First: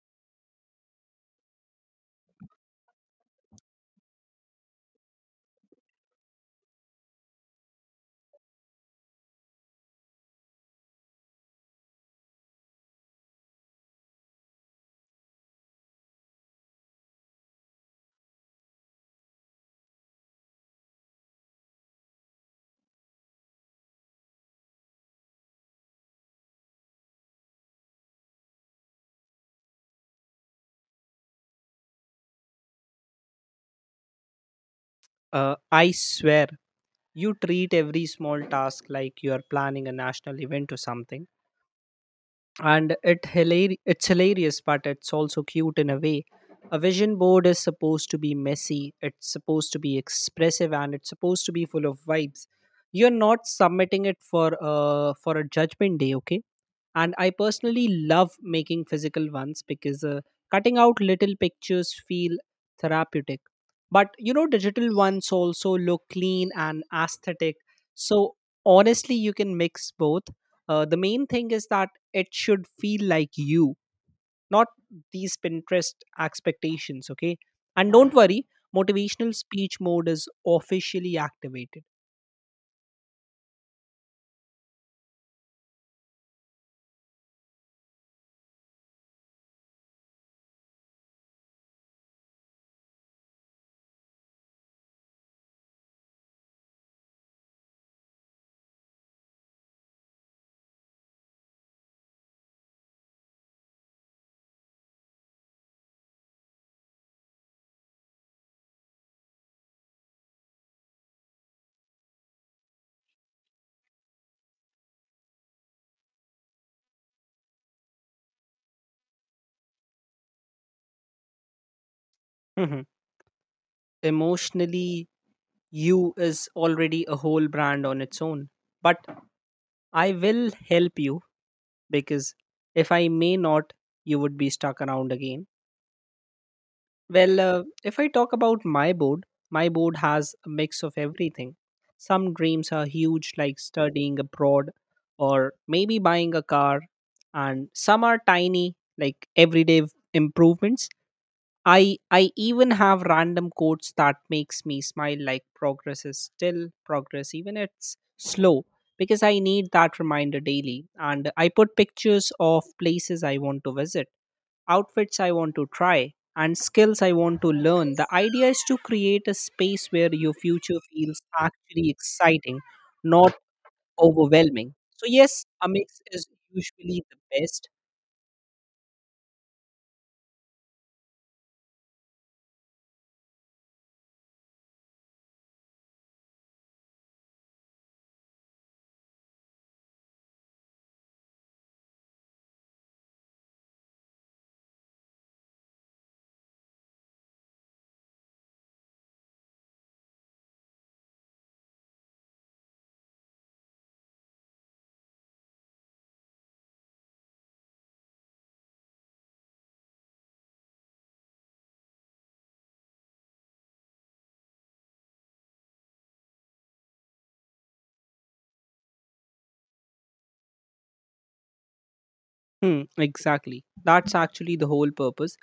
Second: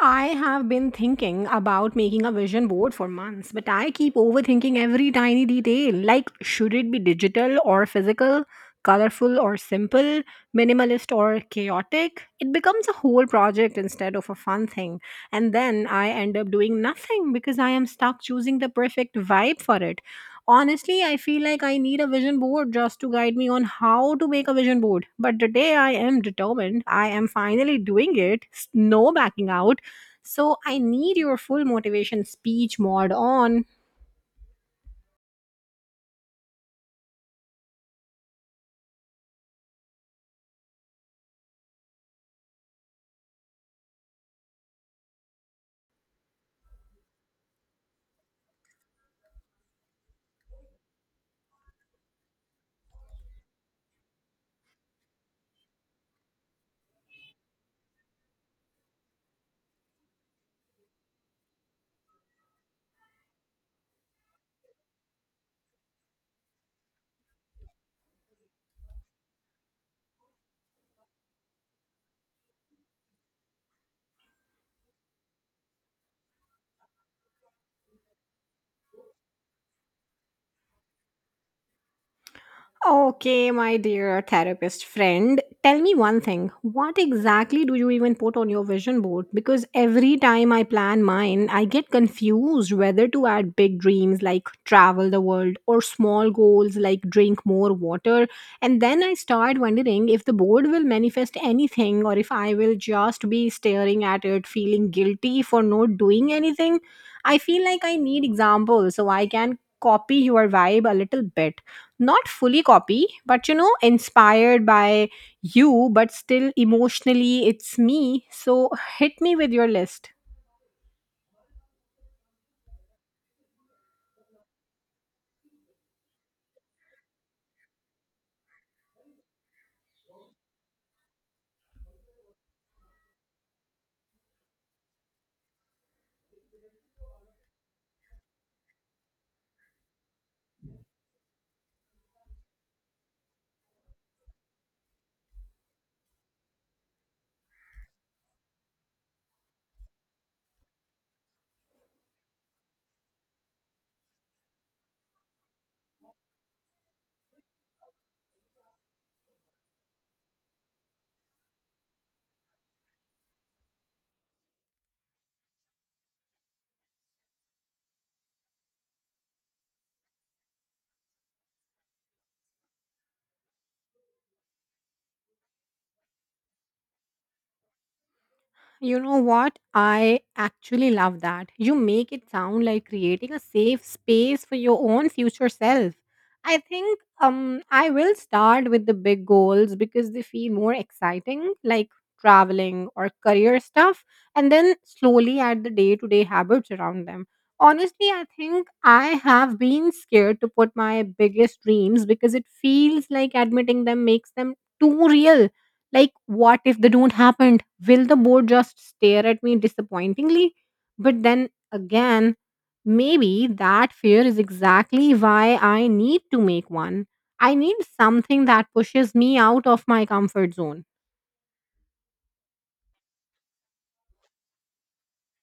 I have been thinking about making a vision board for months, but I keep overthinking every tiny detail. Like, should it be digital or physical, colorful or simple, minimalist or chaotic? It becomes a whole project instead of a fun thing. And then I end up doing nothing because I am stuck choosing the perfect vibe for it. Honestly, I feel like I need a vision board just to guide me on how to make a vision board. But today I am determined. I am finally doing it. No backing out, so I need your full motivation speech mod on. I swear, you treat every small task like you are planning a national event or something. And it's hilarious, but it's also cute in a way. A vision board is supposed to be messy, it's supposed to be expressive, and it's supposed to be full of vibes. You're not submitting it for a judgment day, okay? And I personally love making physical ones because, cutting out little pictures feel therapeutic, but you know, digital ones also look clean and aesthetic, so honestly, you can mix both. The main thing is that it should feel like you, not these Pinterest expectations, okay? And don't worry, motivational speech mode is officially activated. Okay, my dear therapist friend, tell me one thing. What exactly do you even put on your vision board? Because every time I plan mine, I get confused whether to add big dreams like travel the world or small goals like drink more water. And then I start wondering if the board will manifest anything or if I will just be staring at it, feeling guilty for not doing anything. I feel like I need examples so I can copy your vibe a little bit, not fully copy but, you know, inspired by you, but still emotionally it's me, so hit me with your list. Mhm. Emotionally, you is already a whole brand on its own. But I will help you, because if I may not, you would be stuck around again. Well, if I talk about my board has a mix of everything. Some dreams are huge, like studying abroad or maybe buying a car, and some are tiny, like everyday improvements. I even have random quotes that makes me smile, like progress is still progress even it's slow, because I need that reminder daily. And I put pictures of places I want to visit, outfits I want to try, and skills I want to learn. The idea is to create a space where your future feels actually exciting, not overwhelming. So yes, a mix is usually the best. You know what? I actually love that. You make it sound like creating a safe space for your own future self. I think I will start with the big goals because they feel more exciting, like traveling or career stuff, and then slowly add the day-to-day habits around them. Honestly, I think I have been scared to put my biggest dreams because it feels like admitting them makes them too real. Like, what if they don't happen? Will the board just stare at me disappointingly? But then again, maybe that fear is exactly why I need to make one. I need something that pushes me out of my comfort zone. Hmm, exactly. That's actually the whole purpose.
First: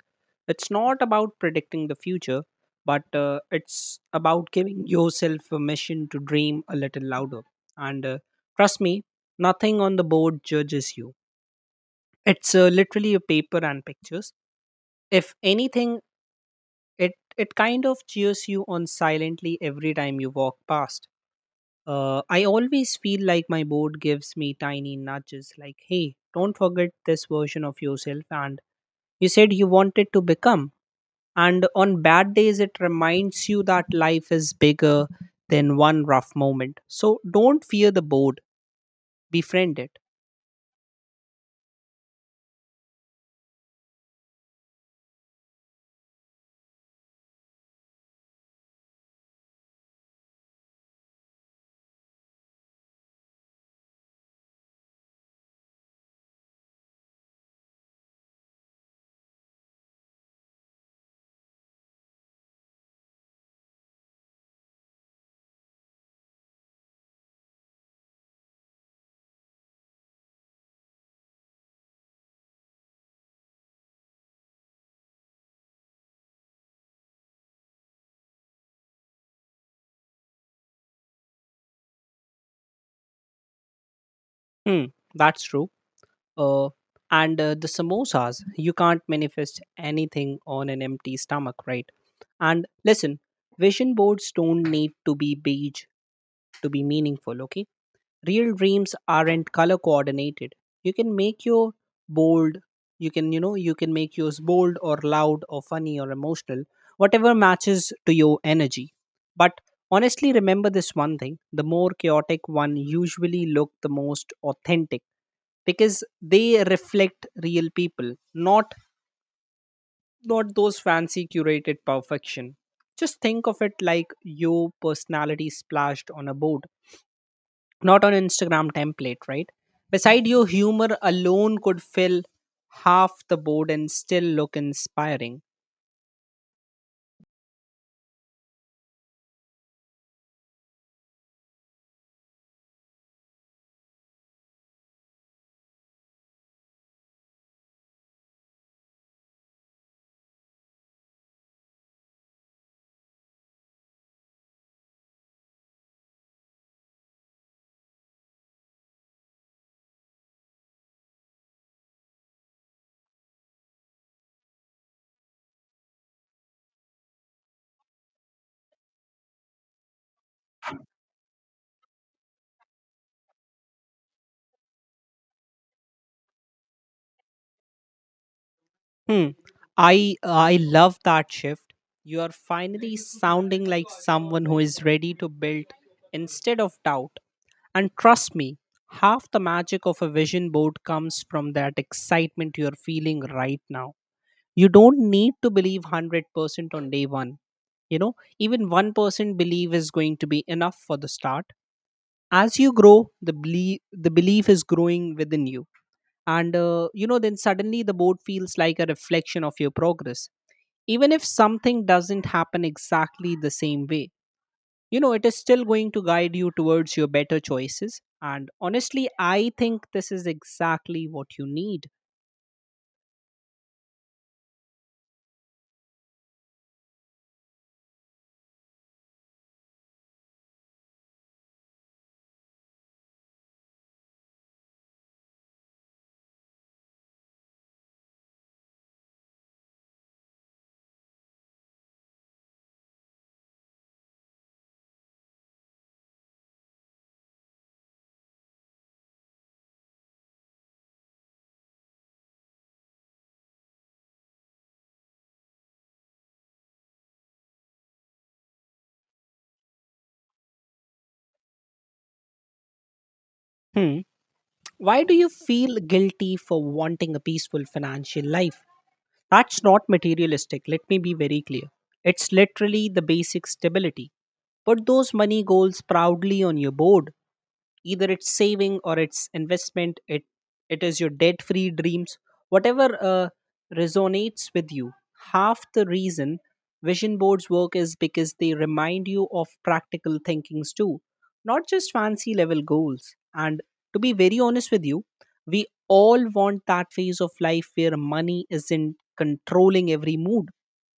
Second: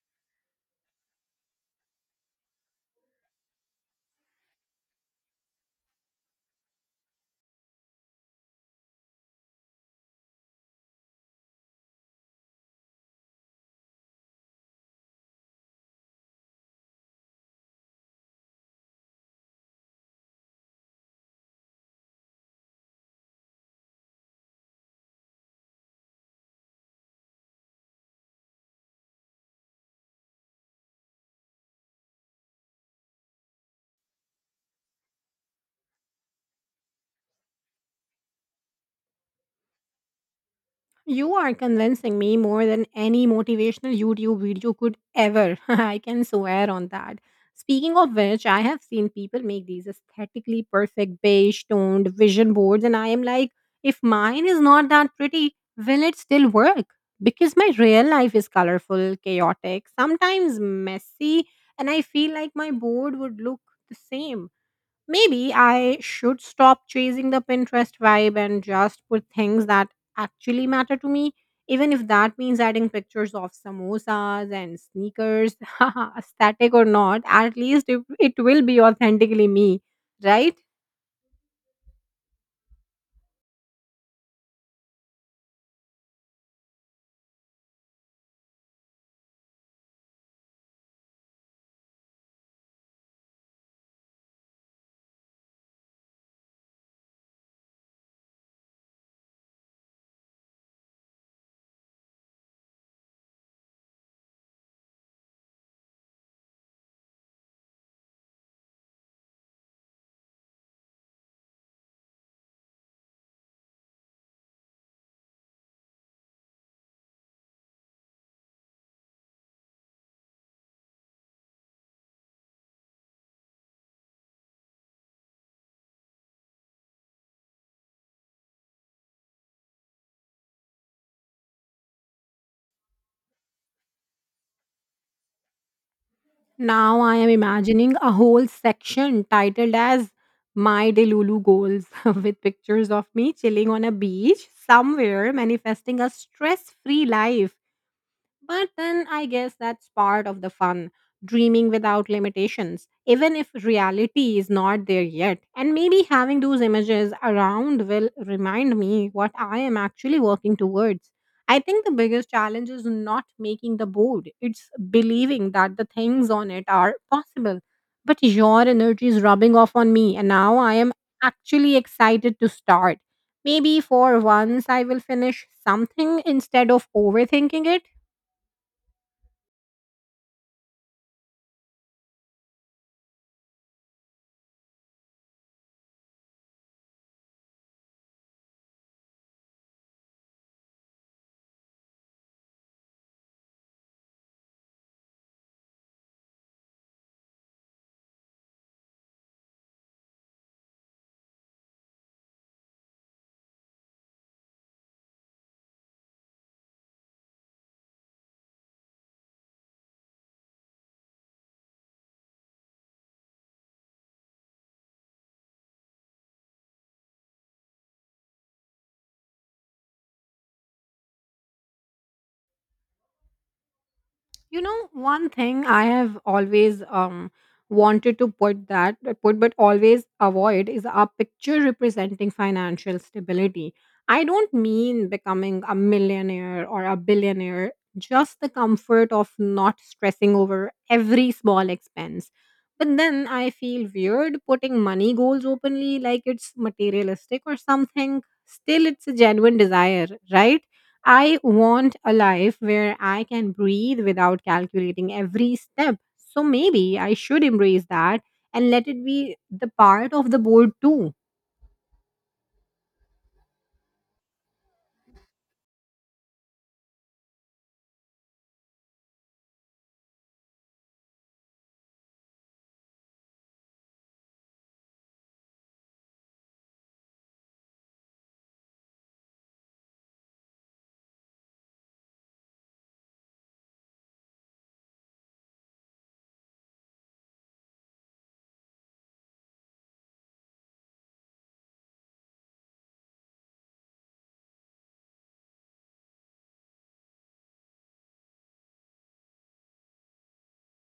It's not about predicting the future, but it's about giving yourself permission to dream a little louder. And trust me, nothing on the board judges you. It's literally a paper and pictures. If anything, it kind of cheers you on silently every time you walk past. I always feel like my board gives me tiny nudges, like, "Hey, don't forget this version of yourself," and you said you wanted to become. And on bad days, it reminds you that life is bigger than one rough moment. So don't fear the board, befriend it. You are convincing me more than any motivational YouTube video could ever. I can swear on that. Speaking of which, I have seen people make these aesthetically perfect beige toned vision boards, and I am like, if mine is not that pretty, will it still work? Because my real life is colorful, chaotic, sometimes messy, and I feel like my board would look the same. Maybe I should stop chasing the Pinterest vibe and just put things that actually matter to me, even if that means adding pictures of samosas and sneakers. Haha, aesthetic or not, at least it will be authentically me, right? Hmm, that's true. Uh, and The samosas, you can't manifest anything on an empty stomach, right? And listen, vision boards don't need to be beige to be meaningful, okay? Real dreams aren't color coordinated. You can make your bold, you can, you know, you can make yours bold or loud or funny or emotional, whatever matches to your energy. But honestly, remember this one thing: the more chaotic one usually look the most authentic, because they reflect real people, not those fancy curated perfection. Just think of it like your personality splashed on a board, not on Instagram template, right? Beside, your humor alone could fill half the board and still look inspiring. Now I am imagining a whole section titled as My Delulu Goals with pictures of me chilling on a beach somewhere manifesting a stress free life. But then I guess that's part of the fun, dreaming without limitations, even if reality is not there yet. And maybe having those images around will remind me what I am actually working towards. I think the biggest challenge is not making the board, it's believing that the things on it are possible. But your energy is rubbing off on me, and now I am actually excited to start. Maybe for once I will finish something instead of overthinking it. Hmm. I love that shift. You are finally sounding like someone who is ready to build instead of doubt. And trust me, half the magic of a vision board comes from that excitement you are feeling right now. You don't need to believe 100% on day one. You know, even 1% believe is going to be enough for the start. As you grow the belief is growing within you, and you know, then suddenly the board feels like a reflection of your progress, even if something doesn't happen exactly the same way. You know, it is still going to guide you towards your better choices, and honestly, I think this is exactly what you need. You know, one thing I have always wanted to put but always avoid is a picture representing financial stability. I don't mean becoming a millionaire or a billionaire, just the comfort of not stressing over every small expense. But then I feel weird putting money goals openly, like it's materialistic or something. Still, it's a genuine desire, right? I want a life where I can breathe without calculating every step. So maybe I should embrace that and let it be the part of the board too. Hmm. Why do you feel guilty for wanting a peaceful financial life? That's not materialistic, let me be very clear. It's literally the basic stability. Put those money goals proudly on your board, either it's saving or it's investment, it is your debt free dreams, whatever resonates with you. Half the reason vision boards work is because they remind you of practical thinkings too, not just fancy level goals. And to be very honest with you, we all want that phase of life where money isn't controlling every mood.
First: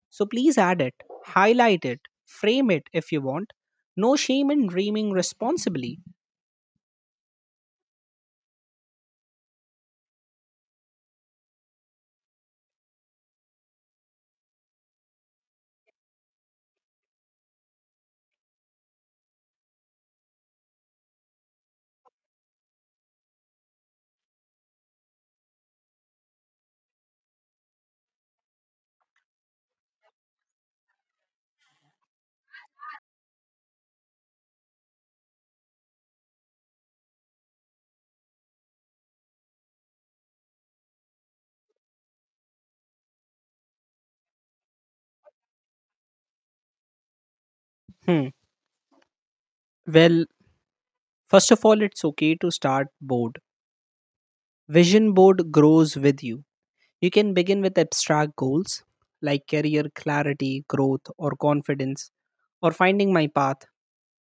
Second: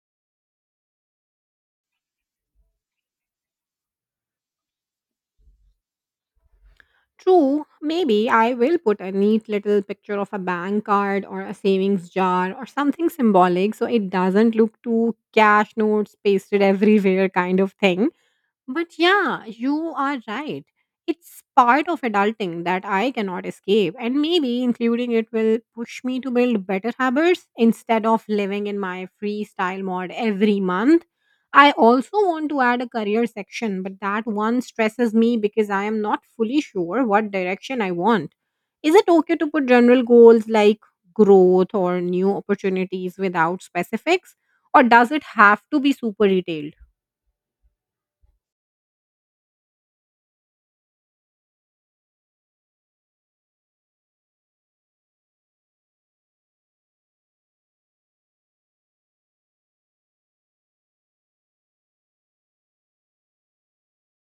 So please add it, highlight it, frame it if you want. No shame in dreaming responsibly. True, maybe I will put a neat little picture of a bank card or a savings jar or something symbolic so it doesn't look too cash notes pasted everywhere kind of thing. But yeah, you are right. It's part of adulting that I cannot escape, and maybe including it will push me to build better habits instead of living in my freestyle mod every month. I also want to add a career section, but that one stresses me because I am not fully sure what direction I want. Is it okay to put general goals like growth or new opportunities without specifics, or does it have to be super detailed? Hmm. Well, first of all, it's okay to start board. Vision board grows with you. You can begin with abstract goals like career clarity, growth, or confidence, or finding my path.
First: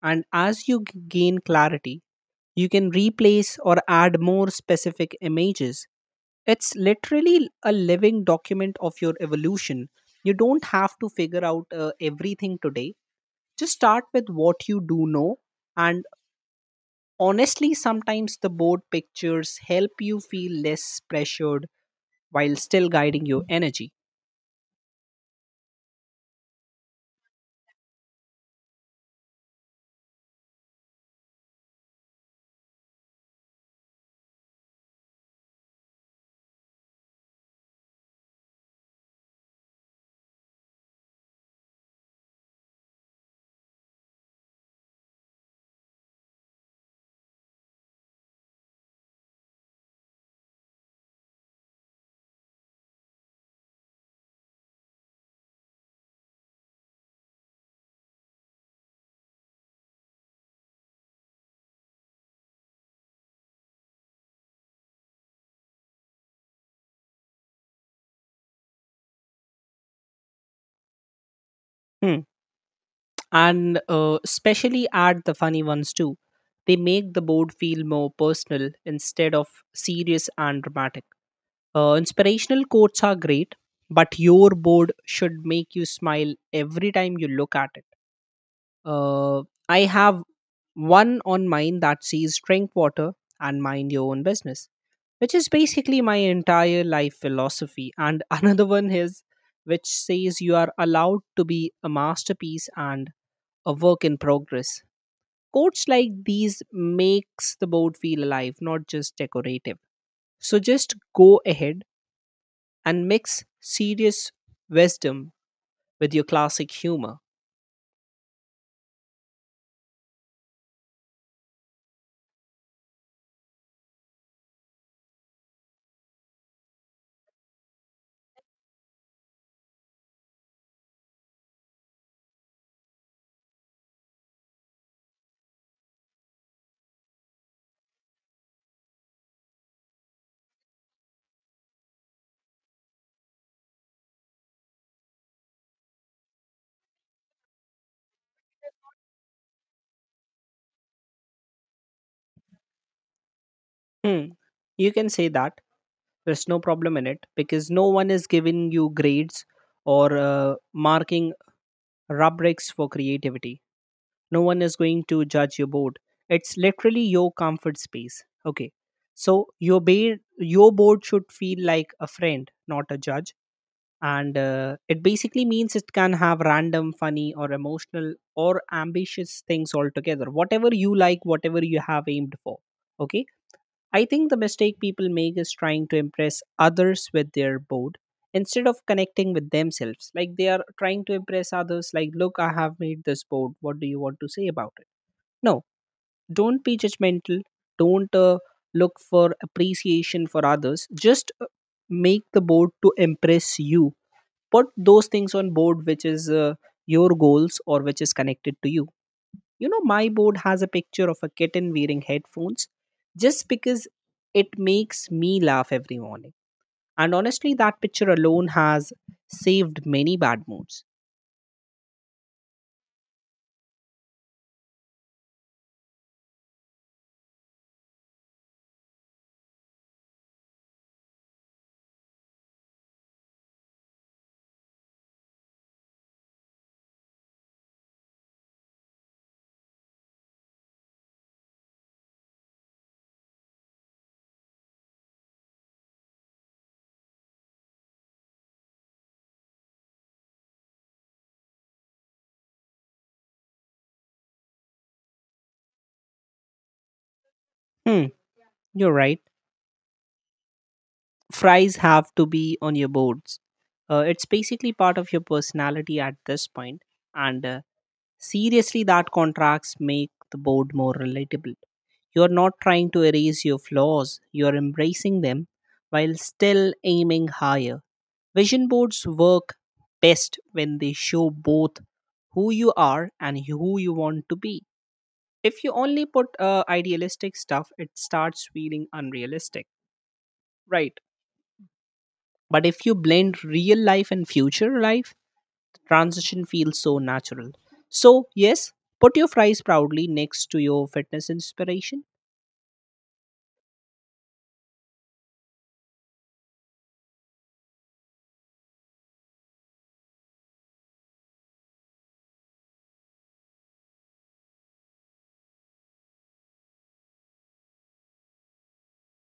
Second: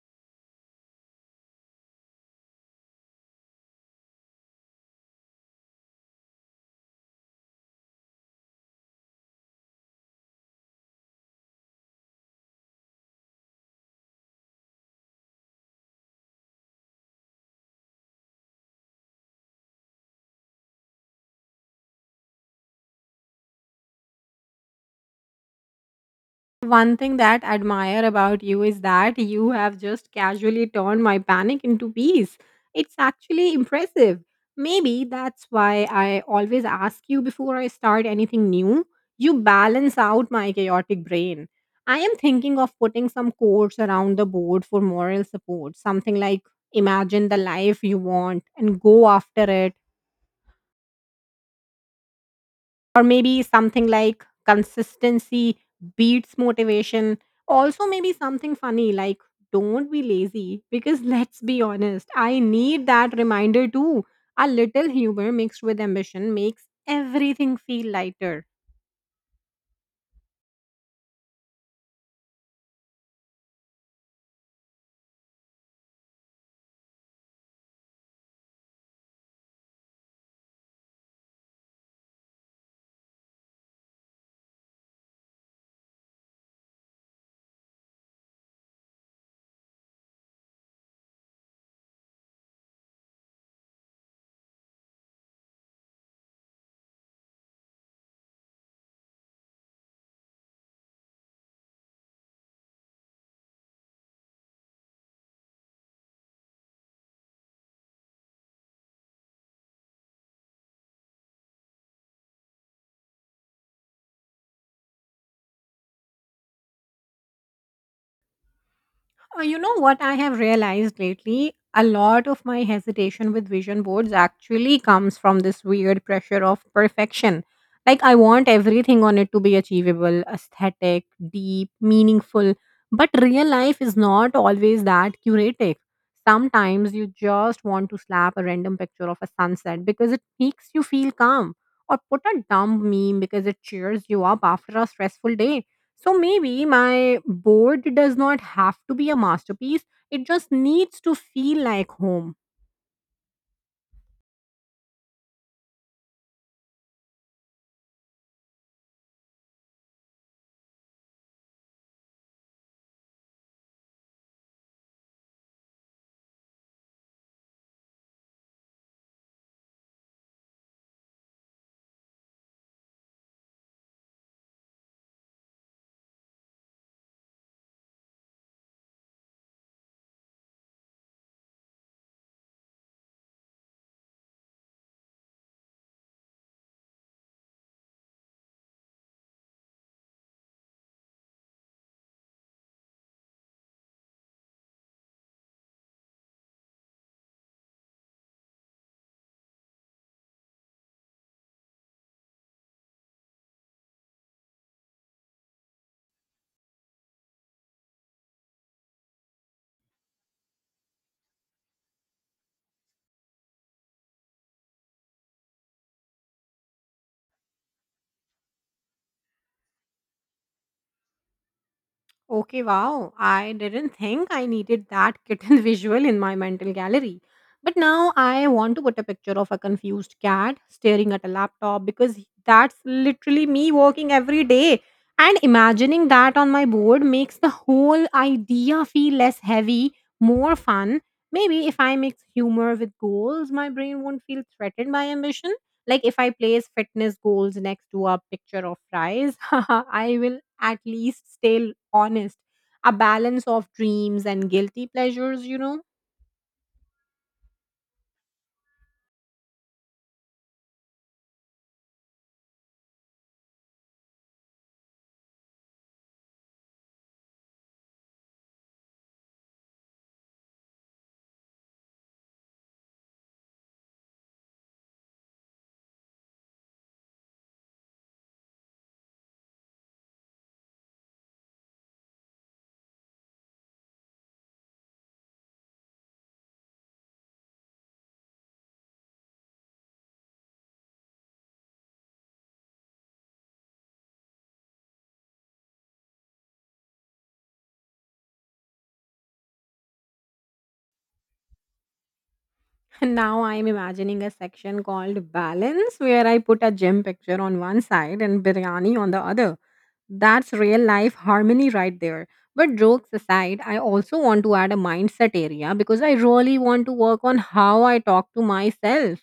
And as you gain clarity, you can replace or add more specific images. It's literally a living document of your evolution. You don't have to figure out everything today. Just start with what you do know. And honestly, sometimes the board pictures help you feel less pressured while still guiding your energy. One thing that I admire about you is that you have just casually turned my panic into peace. It's actually impressive. Maybe that's why I always ask you before I start anything new. You balance out my chaotic brain. I am thinking of putting some quotes around the board for moral support, something like imagine the life you want and go after it, or maybe something like consistency beats motivation, also maybe something funny like don't be lazy because let's be honest, I need that reminder too. A little humor mixed with ambition makes everything feel lighter. Hmm. And especially add the funny ones too. They make the board feel more personal instead of serious and dramatic. Inspirational quotes are great, but your board should make you smile every time you look at it. Uh, I have one on mine that says drink water and mind your own business, which is basically my entire life philosophy. And another one is, which says, you are allowed to be a masterpiece and a work in progress. Quotes like these makes the board feel alive, not just decorative. So just go ahead and mix serious wisdom with your classic humor. You know what I have realized lately? A lot of my hesitation with vision boards actually comes from this weird pressure of perfection. Like, I want everything on it to be achievable, aesthetic, deep, meaningful. But real life is not always that curative. Sometimes you just want to slap a random picture of a sunset because it makes you feel calm, or put a dumb meme because it cheers you up after a stressful day. So maybe my board does not have to be a masterpiece. It just needs to feel like home. Hmm, you can say that. There's no problem in it, because no one is giving you grades or marking rubrics for creativity. No one is going to judge your board. It's literally your comfort space, okay? So your your board should feel like a friend, not a judge. And it basically means it can have random funny or emotional or ambitious things altogether, whatever you like, whatever you have aimed for, okay? I think the mistake people make is trying to impress others with their board instead of connecting with themselves, like they are trying to impress others, like look, I have made this board, what do you want to say about it. No, don't be judgmental. Don't look for appreciation for others. Just make the board to impress you. Put those things on board which is your goals, or which is connected to you. You know, my board has a picture of a kitten wearing headphones just because it makes me laugh every morning. And honestly, that picture alone has saved many bad moods. Okay, wow. I didn't think I needed that kitten visual in my mental gallery. But now I want to put a picture of a confused cat staring at a laptop because that's literally me working every day. And imagining that on my board makes the whole idea feel less heavy, more fun. Maybe if I mix humor with goals, my brain won't feel threatened by ambition. Like, if I place fitness goals next to a picture of fries, I will at least stay honest. A balance of dreams and guilty pleasures, you know. Hmm, you're right. Fries have to be on your boards. It's basically part of your personality at this point, and seriously, that contracts make the board more relatable. You're not trying to erase your flaws, you're embracing them while still aiming higher. Vision boards work best when they show both who you are and who you want to be. If you only put idealistic stuff, it starts feeling unrealistic, right? But if you blend real life and future life, the transition feels so natural. So yes, put your fries proudly next to your fitness inspiration. And now I am imagining a section called balance where I put a gym picture on one side and biryani on the other. That's real life harmony right there. But jokes aside, I also want to add a mindset area because I really want to work on how I talk to myself.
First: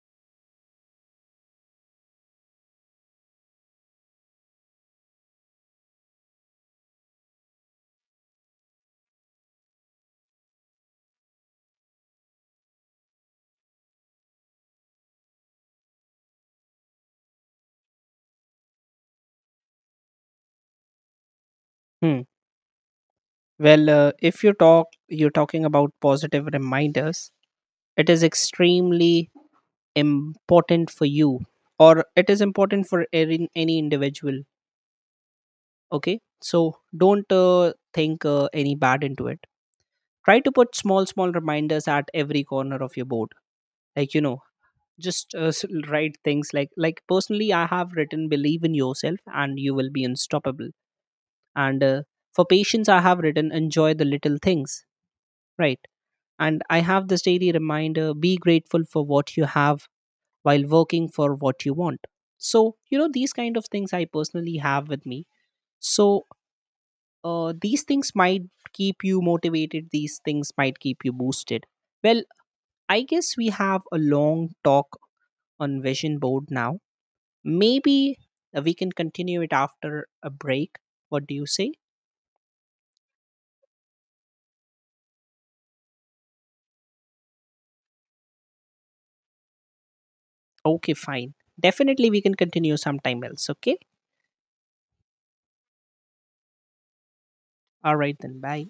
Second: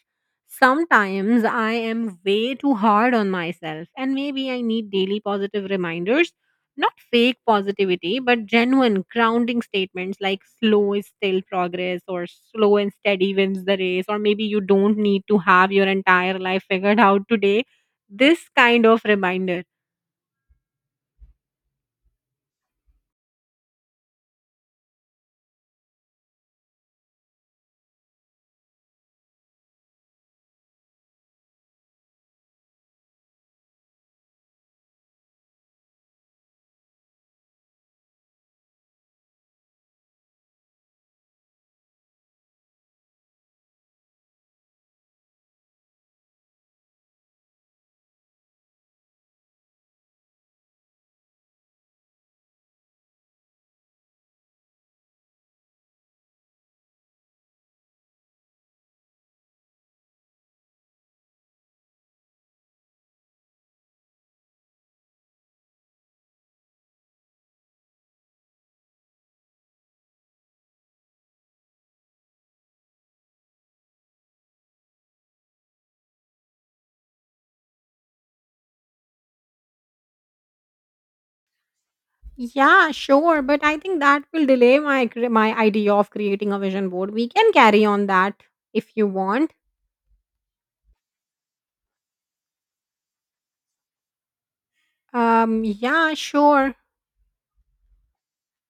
Sometimes I am way too hard on myself, and maybe I need daily positive reminders, not fake positivity, but genuine grounding statements like slow is still progress, or slow and steady wins the race, or maybe you don't need to have your entire life figured out today. This kind of reminder. Hmm. Well, if you talk, you're talking about positive reminders. It is extremely important for you, or it is important for any individual. Okay, so don't think any bad into it. Try to put small, small reminders at every corner of your board, like you know, just write things like, personally I have written, believe in yourself and you will be unstoppable. And for patience I have written, enjoy the little things, right? And I have this daily reminder, be grateful for what you have while working for what you want. So you know, these kind of things I personally have with me. So these things might keep you motivated, these things might keep you boosted. Well, I guess we have a long talk on vision board now. Maybe we can continue it after a break. What do you say? Yeah, sure, but I think that will delay my my idea of creating a vision board. We can carry on that if you want. Okay, fine. Definitely we can continue sometime else. Okay. Yeah, sure. All right then. Bye.